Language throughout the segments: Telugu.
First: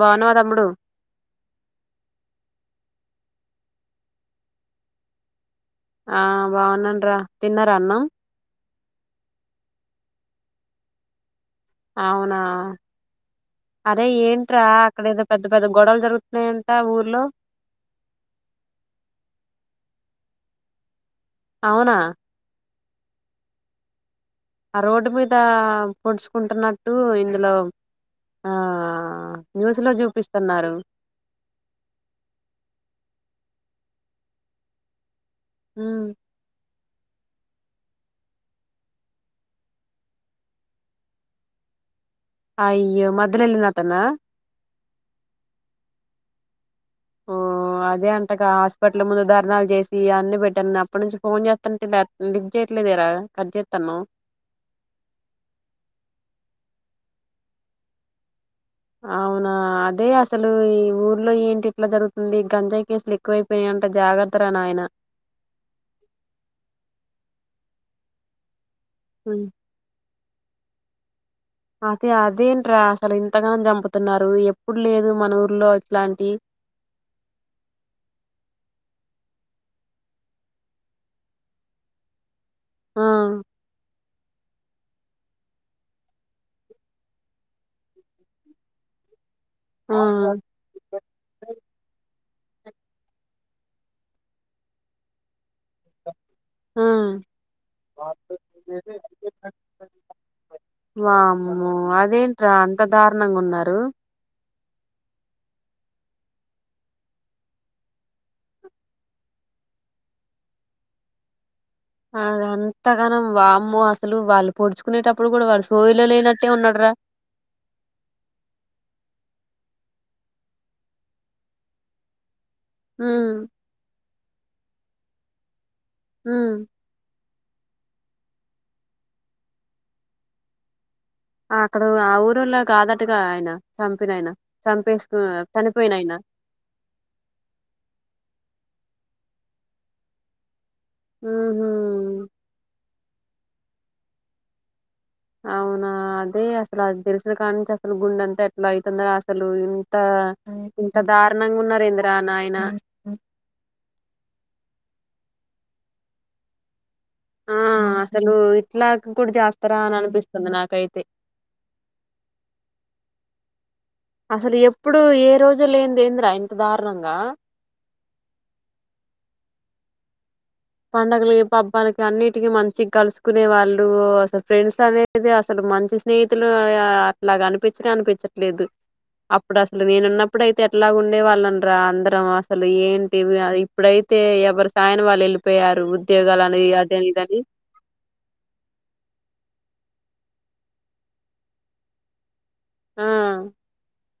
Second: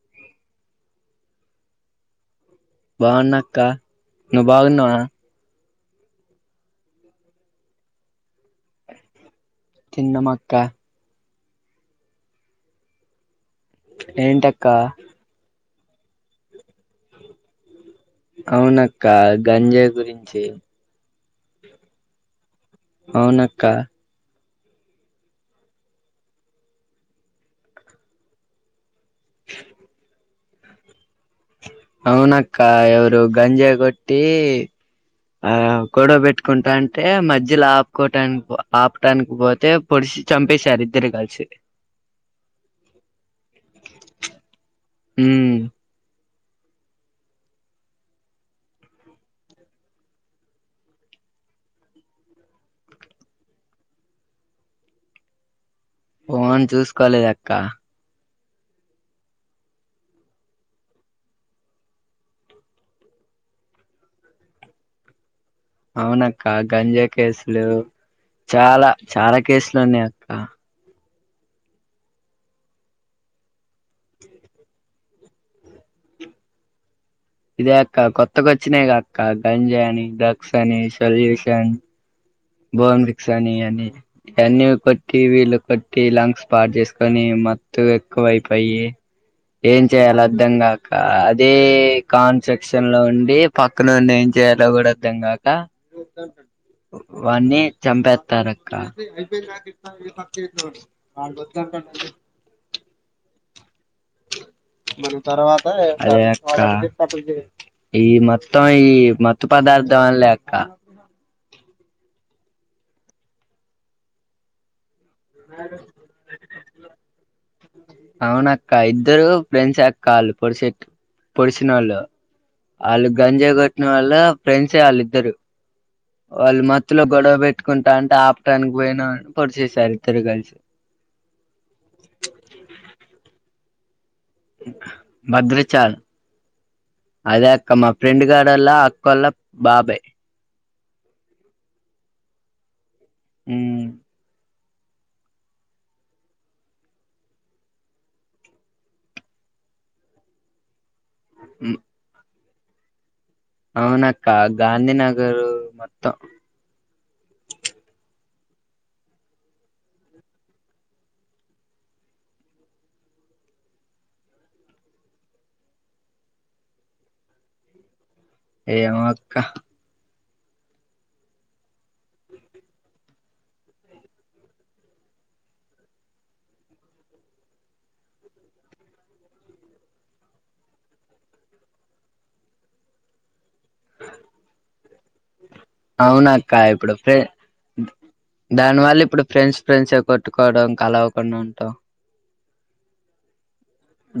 బాన్నావా తమ్ముడు బాగున్నాక్క నువ్ బాగున్నావా ఆ బాగున్నాం రా తిన్నారా అన్న తిన్నాం అక్క అవునా అరే ఏంట్రా ఏంటక్క అక్కడ ఏదో పెద్ద పెద్ద గొడవలు జరుగుతున్నయ అవునక్క గంజాయి గురించి అవునా అవునక్క ఆ రోడ్డు మీద పొడుచుకుంటున్నట్టు ఇందులో ఆ న్యూస్ లో చూపిస్తున్నారు అవునక్క ఎవరు గంజా కొట్టి ఆ ఉమ్ గొడవ పెట్టుకుంటాన్ టే మధ్యలో ఆపుకోటానికి, ఆపటానికి పోతే పొడిసి చంపేశారు ఇద్దరు కలిసి. అయ్యో మధ్యలో వెళ్ళిన అతనా ఉమ్ ఓ ఓ అదే అంటగా హాస్పిటల్ ముందు ధర్నాలు చేసి, అన్ని పెట్టాను న అప్పటి నుంచి ఫోన్ చేస్తుంటే లిఫ్ట్ చే ట్లేదరా కట్ జెత్తనవ్ ఫోన్ చూసుకోలేద్ అక్క అవునా అదే అసలు ఈ ఊర్లో ఏంటి ఇట్లా జరుగుతుంది, గంజాయి కేసులు ఎక్కువైపోయా. అంట జాగ్రత్త రా నాయన అవునక్క గంజాయి కేసులు చాలా, చాలా ఉమ్. కేసులు ఉన్నయి అ అదే అదేంట్రా అసలు ఇంతగానం చంపుతున్నారు, ఎప్పుడు లేదు మన ఊర్లో ఇట్లాంటి. ఇదే అక్క కొత్త గొచ్చినాయిగాక్క గంజాయ్ అని డ్రగ్స్ అని సొల్యూషన్ ఆ బోబ్మిక్స్ ని అని టన్నీవి కొట్టి వీళ్లుు కొట్టి లంగ్స్ పార్ చేసుకొని మత్తు ఎక్కువ అయిపోయి ఏం ఆ చేయాల అర్ధంగాక అదే కాన్స్ట్రక్షన్ లో ఉండి పక్కన నొన్ని ఏం చేయాలో కూడాద్దాం కాక ఆ వాన్ని చంపెత్తారక్క వామ్మో అదేంట్రా అంత దారుణంగా ఉన్నారు మరి తరవా అదే అక్క ఈ మొత్తం ఈ మత్తు పదార్ధ వల్లే అక్క అది అంతగానం వామ్మో అసలు వాళ్ళు పోడ్చు కునేటప్పుడు కూడా వాళ్ళ సోయలో లేనట్టే ఉన్నడు రా అవున అక్క ఇద్దరు ఫ్రెండ్స్ అక్క ఆల్ పొడిస్ పొడిసినోళ్ళు వాళ్ళు ఉమ్ గంజా కొట్టిన వాళ్ళ ఫ్రెండ్సే వాళ్ళు ఇద్దరు ఉమ్ వాళ్ళు మత్తులో గొడవ పెట్టుకుంటా అంటే ఆపటానికి పోయినా పొడిచేసారు ఇద్దరు కలిసి అక్కడ ఆ ఊరులో కాదట్టుగా ఆయన సం భద్రాచల్ ఆయన అదే అక్క మా ఫ్రెండ్ గాడోల్ల అ కొల్లా బాబయ్ ఉ హూ హ్మ్ అవునా అదే అసలు తెలుసినకా నుంచీ అసలు గుండె అంతా ఎట్లా అవుతుంద అసలు ఇంత ఇంత దారుణంగా ఉన్నారు ఇంద్రా నాయన. అవునక్క గాంధీనగరు మొత్తం. ఆ అసలు ఇట్లా కూడా చేస్తారా అనిపిస్తుంది నాకైతే. అసలు ఎప్పుడు ఏ రోజు లేని దేంద్రా ఇంత దారుణంగా. ఏమో అక్కా పండగలు పబ్బానికి అన్నిటికి మంచి కలుసుకునే వాళ్ళు అసలు ఫ్రెండ్స్ అనేది అసలు మంచి స్నేహితులు అట్లాగానిపించనే అనిపించట్లేదు. అప్పుడు అసలు నేనున్నప్పుడు అయితే ఎట్లాగుండే వాళ్ళమ్రా అందరం అసలు ఏంటివి ఇప్పుడైతే ఎవరి సాయన వాళ్ళు వెళ్ళి అవునక్క ఇప్పుడు ఫె దానివల్ల ఇప్పుడు ఫ్రెండ్స్ ఫ్రెండ్స్ కొట్టుకోవడం కలవకుండా ఉంటం ఆ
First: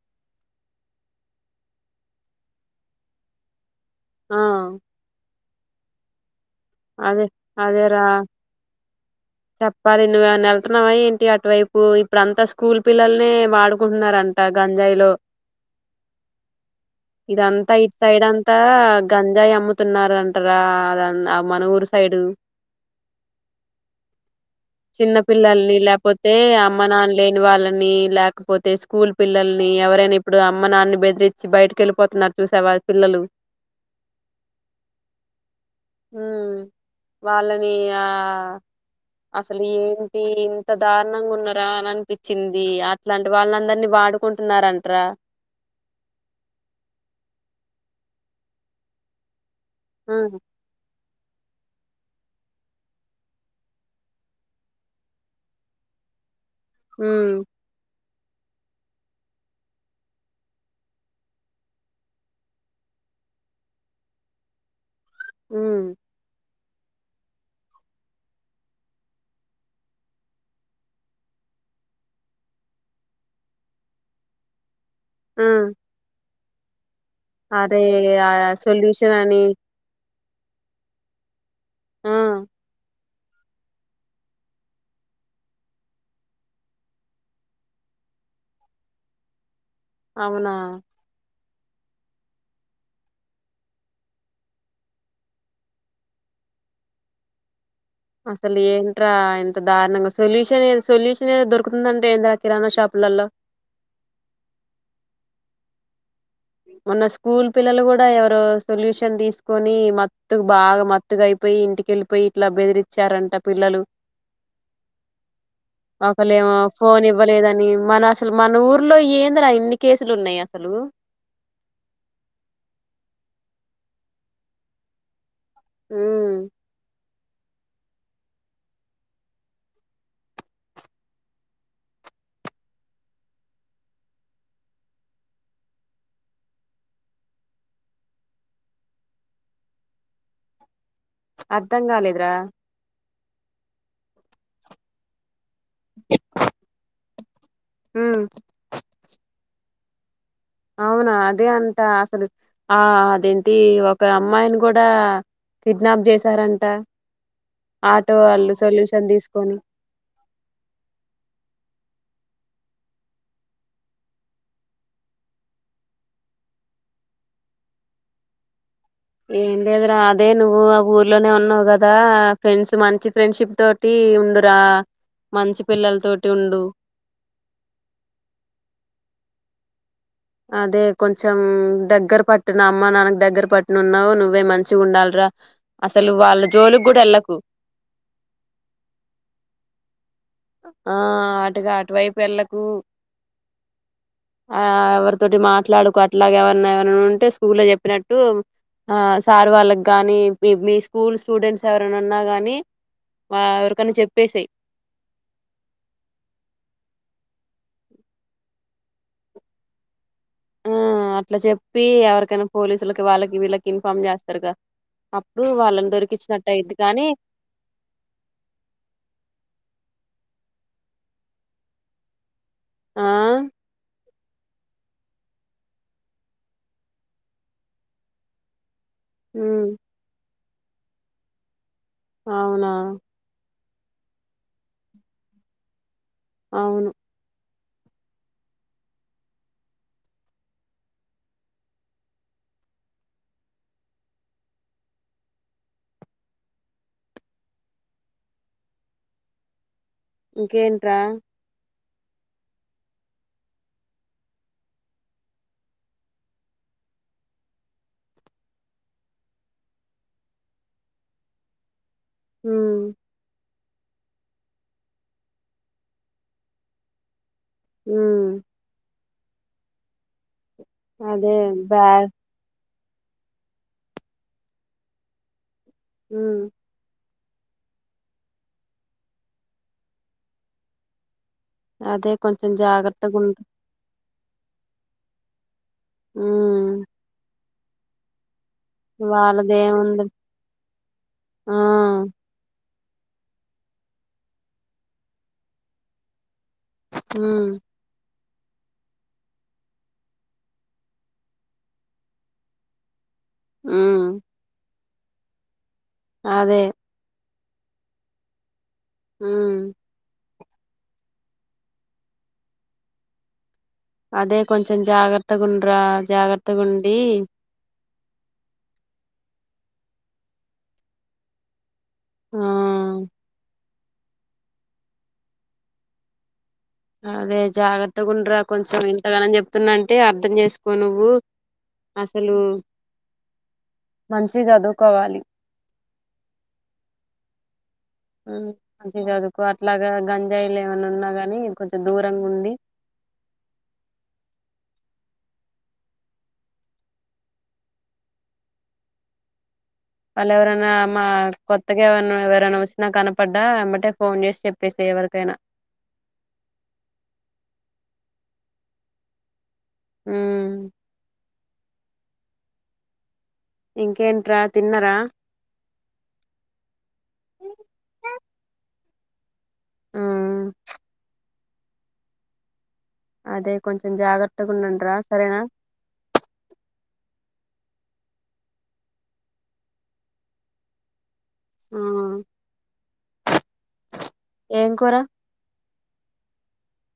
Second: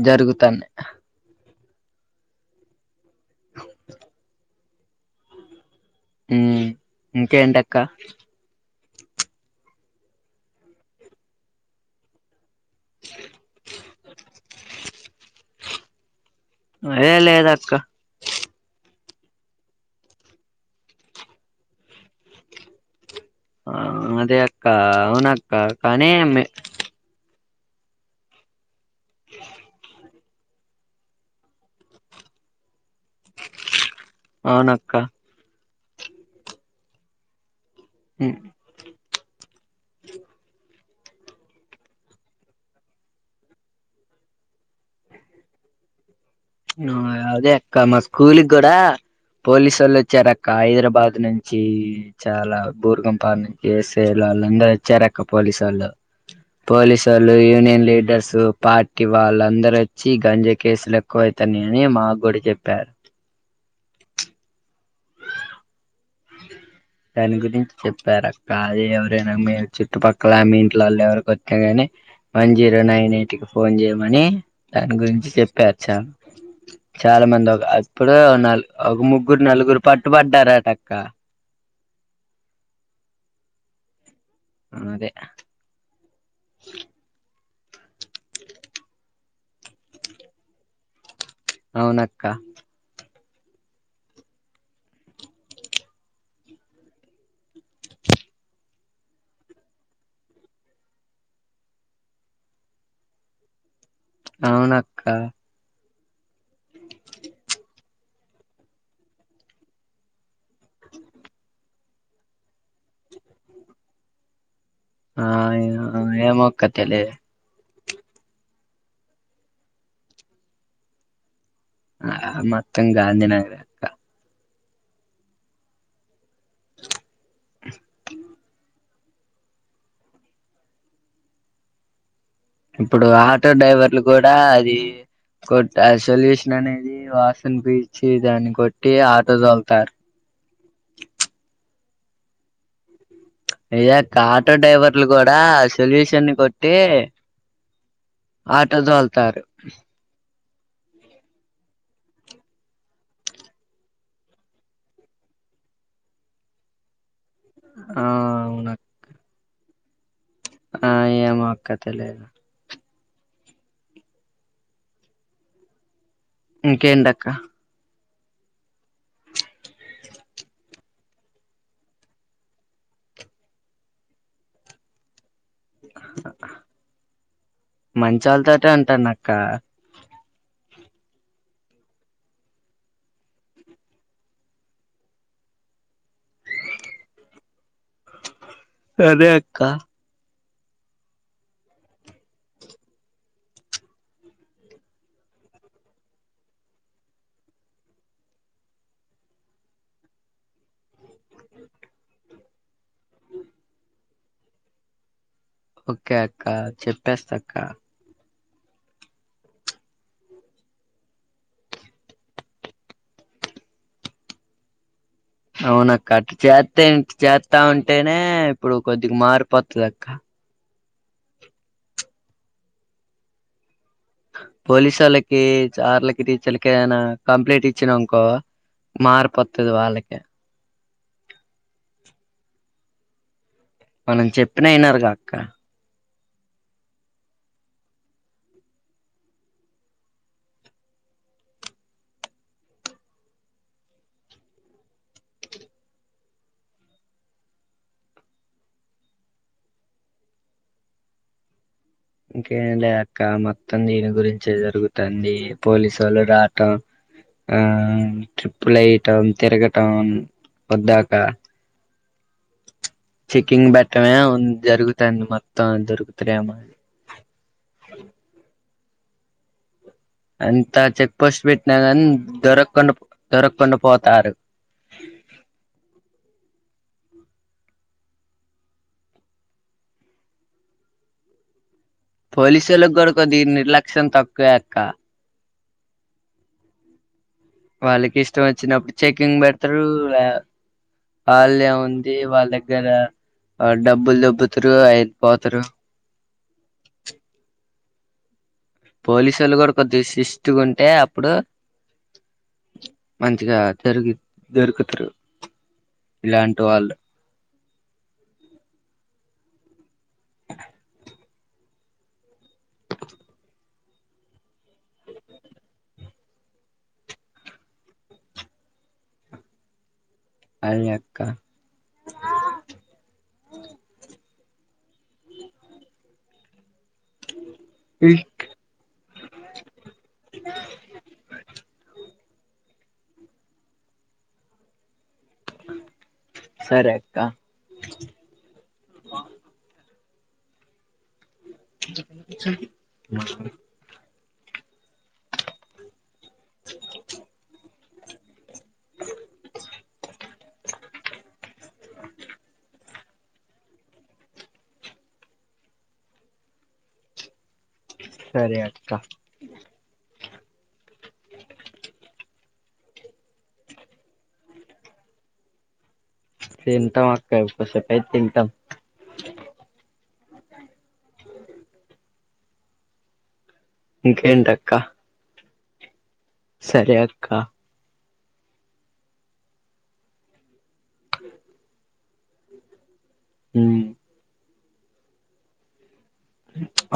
జరుగుతానయ్ అ ఆ ఉమ్ అదే ఇంకేంటక్క అదే రా చెప్పాలి నువ్వెవన్నా వెళ్తున్నావా ఏంటి అటువైపు ఇప్పుడు అంతస్ స్కూల్ పిల్లల్నీ వాడుకుంటున్నారంట గంజాయిలో. అదే లేదక్క ఇదంతా ఇట్ సైడ్ అంతా గంజాయి అమ్ముతున్నారంటరా అంటరా మనుగూరు సైడు. ఆ అదే అక్క చిన్న అవునక్క పిల్లల్ని కానీ లేపోతే అమ్మ నాన్నలే వాళ్ళని లేకపోతే స్కూల్ పిల్లల్ని ఎవరైనా ఇప్పుడు అమ్మ నాన్నన్ని బెదిరిచ్చి బయటకి వెళ్ళిపోతున్నార్ చూసావా పిల్లలు అవునక్క హ్మ్ వాళ్ళని ఆ ఉమ్ అసలు ఏంటి ఎంత దారుణంగా ఉన్నరా అని అనిపిచ్చింది అట్లాంటి వాళ్ళ అందరినీ వాడుకుంటున్నారంటార. ను అదే అక్క మా స్కూల్కి కూడా పోలీసు ఓళ్ళు ఉమ్ వచ్చారు అక్క హైదరాబాద్ అ నుంచి చాలా బూర్గంపాడ్ నుంచి ఎస్సై వాళ్ళందరుూ వచ్చారు అక్క పోలీసోళ్ళు. ఉమ్ పోలీసోళ్ళు యూనియన్ లీడర్స్ పార్టీ వాళ్ళందరు వచ్చి గంజా కేసులు తక్కువైతని అని మావ గ్గూడ చెప్పా. హ్మ్ దాని గురించి చెప్పారక్క అది ఎవరైనా మేము చుట్టుపక్కల మీ ఇంట్లోళ్ళ ఎవరికొత్తే గాని వన్ జీరో నైన్ ఎయిట్ కి ఫోన్ చేయమని దాని గురించి ఉమ్ చెప్పారు చాలా చాలా మంది ఒక అరే అప్పుడు ఆ న ఒక సొల్యూషన్ అని ముగ్గురు నలుగురు పట్టు పడ్డారుటక్క. ఆ అదే అవునా అవునక్క అసలు ఏంటరా ఇంత దార్ణంగా సొల్యూషన్ సొల్యూషన్ ఏ దొరుకుతుంద అంట ఏందరా కిరాణా షాప్ లల్లో అవునక్క మొన్న స్కూల్ పిల్లలు కూడా ఎవరో సొల్యూషన్ తీసుకొని మత్ తుకు బాగా మత్తుగా అయిపోయి ఇంటికెళ్ళిపోయి ఇట్లా బెదిరిచ్చారంట పిల్లలు ఆ ఒకలేమో ఏమోక్క ఫోన్ తెలిదు ఇవ్వలేదని మన అసలు మన ఊర్లో ఏందిరా ఇన్ని కేసులు ఉన్నాయి అసలు ఆ మొత్తం గాంధీ నగర్ అక్క ఊమ్ అ ఇప్పుడు ఆటో డ్రైవర్లు కూడా అది కొట్ సొల్యూషన్ అనేది వాసన్ పీల్చి దాన్ని కొట్టి ఆటో తొలుతారు. అర్ధం కాలేదురా? ఎక్కా ఆటో డ్రైవర్లు కూడా దా సొల్యూషన్ కొట్టే ఉమ్ ఆటో తోల్తారు. అవునా అదే అంట అసలు ఆ అదేంటి ఒక అమ్మాయిని కూడా కిడ్నాప్ చేసారంట ఆ ఆటో వాళ్ళు సొల్యూషన్ తీసుకొని ఆ ఏమోఅక్క తెలేదు. ఇంకేంటఅక్క ఏం లేదురా అదే నువ్వు ఆ ఊర్లోనే ఉన్నావు కదా ఫ్రెండ్స్ మంచి ఫ్రెండ్షిప్ తోటి ఉండురా మంచి పిల్లలతోటి ఉండు మంచోళ్ళతోటే ఉంటానక్క అదే కొంచెం దగ్గర పట్టున అమ్మా నాన్నకు దగ్గర పట్టునన్నావు నువ్వే మంచిగా ఉండాలిరా. అసలు వాళ్ళ జోలుకి కూడా వెళ్ళకు అదే అక్క ఆ అటుగా అటువైపుఏళ్ళకు ఆ ఎవరితోటి మాట్లాడుకో అట్లాగ ఎవరన్నా ఏవన్నా ఉంటే స్కూల్లో చెప్పినట్టు ఆ సార్ వాళ్ళకి గాని మీ మీ స్కూల్ స్టూడెంట్స్ ఎవరైనా ఉన్నా గాని ఆ ఎవరికన్నా చెప్పేసేయి ఓకే అక్క చెప్పేస్తా అక్క ఆ అట్లా చెప్పి ఎవరికైనా పోలీసులకి వాళ్ళకి వీళ్ళకి ఇన్ఫార్మ్ చేస్తారుగా అప్పుడు వాళ్ళని అవున అక్క అ దొరికిచ్చినట్టు అయిద్ది చెత్తే కానీ ఇట చెత్తా ఉంటేనే ఇప్పుడు కొద్దిగా మారిపోతది అక్క ఆ పోలీసు ఓళ్ళకి సార్లకి టీచర్లకి ఏనా కంప్లైంట్ ఇచ్చినానుకో ఉమ్ మార్పువత్తది వాళ్ళకే అవునా మనం చెప్పిన ఇనారు కాక్క అవును ఇంకేంటి రా ఇంకేం లే అక్క మొత్తం దీని గురించే జరుగుతుంది పోలీసు ఓళ్ళు రాటం ఆ ట్రిప్పుల్ ఏయటం తిరగటం పద్దాకా హ్మ్ కింగ్ పెట్టమే ఉంద్ జరుగుతుంది మొత్తం దొరుకుతరెమో ఉమ్ అంతా చెక్ అదే పస్ట్ పెట్నగాన్ బ్యాగ్ దొరక్ కొండు దొరక్కుండా పోతారు. హ్మ్ అదే కొంచెం పోలీసు ఓల్లకు కూడా జాగ్రత్తగా ఉండు కొద్దిగా నిర్లక్ష్యం తక్కువే అక్క ఉమ్ వాళ్ళకిష్ త్ వచ్చినప్పుడు చెకింగ్ బెడతరు వాళ్ళదేముంది వా ఆ వాల్లే ఉంది వాళ్ళ దగ్ కదా డబ్బులు దబ్బతరు అయిపోతరు ఉమ్ పోలీసోళ్ళు కూడా కొద్దిషిస్ట్ గా ఉంటే అప్పుడు మంచిగా ఉమ్ జరిగి దొరుకుతారు అదే ఇలాంటి వాళ్ళు హ్మ్ అదే కొంచెం జాగ్రత్తగా ఉండ్రా, జాగ్రత్తగా ఉండి. అయి అక్క ఆ అదే జాగ్రత్తగా ఉయ్, ఉండరా కొంచెం ఇంతగనం చెప్తున్నా అంటే అర్ధం చేసుకో నువ్వు అసలు మంచిగ చదువుకోవాలి సరే అక్క మ్మ్ మంచిగ చదువుకో అట్లాగా గంజాయిలు ఏమైన్నా ఉన్నా గానీ కొంచెం దూరంగుండి వాళ్ళు ఎవరన్నా మా కొత్తగానా ఎవరన్నా వచ్చినా కనపడ్డా ఎంబటే ఫోన్ చేసి చెప్పేసే ఎవరికైనా సరే అక్కా ఊ ఇంకేంట్రా తిన్నారా తింటాం అక్కా కోసేపు ఐతే తింటాం మ్మ్ అదే కొంచెం జాగ్రత్తగా ఇంకేంటక్క ఉండండ్రా సరేనా సరే అక్క ఊ ఊమ్ ఏం కూర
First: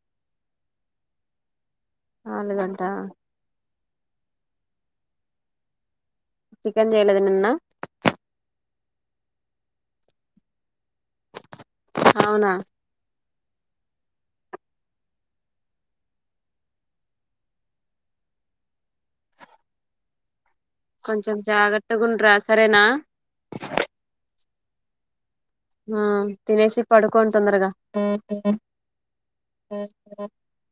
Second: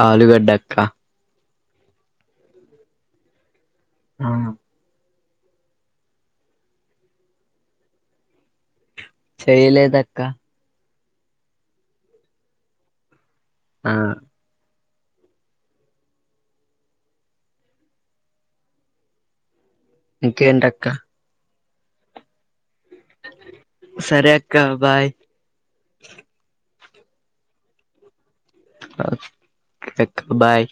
ఆలుగడ్డక్క ఆలుగడ్డా ఆ చికెన్ చేయ్యలేదా నిన్న చేయ్యలేదక్క అవునా ఆ ఇంకేంటక్క కొంచెం జాగ్రత్తగ ఉండ్రా సరేనా క్కా బాయ్ హా తినేసి పడుకొండి తొందరగా ఆ [unintelligible] బాయ్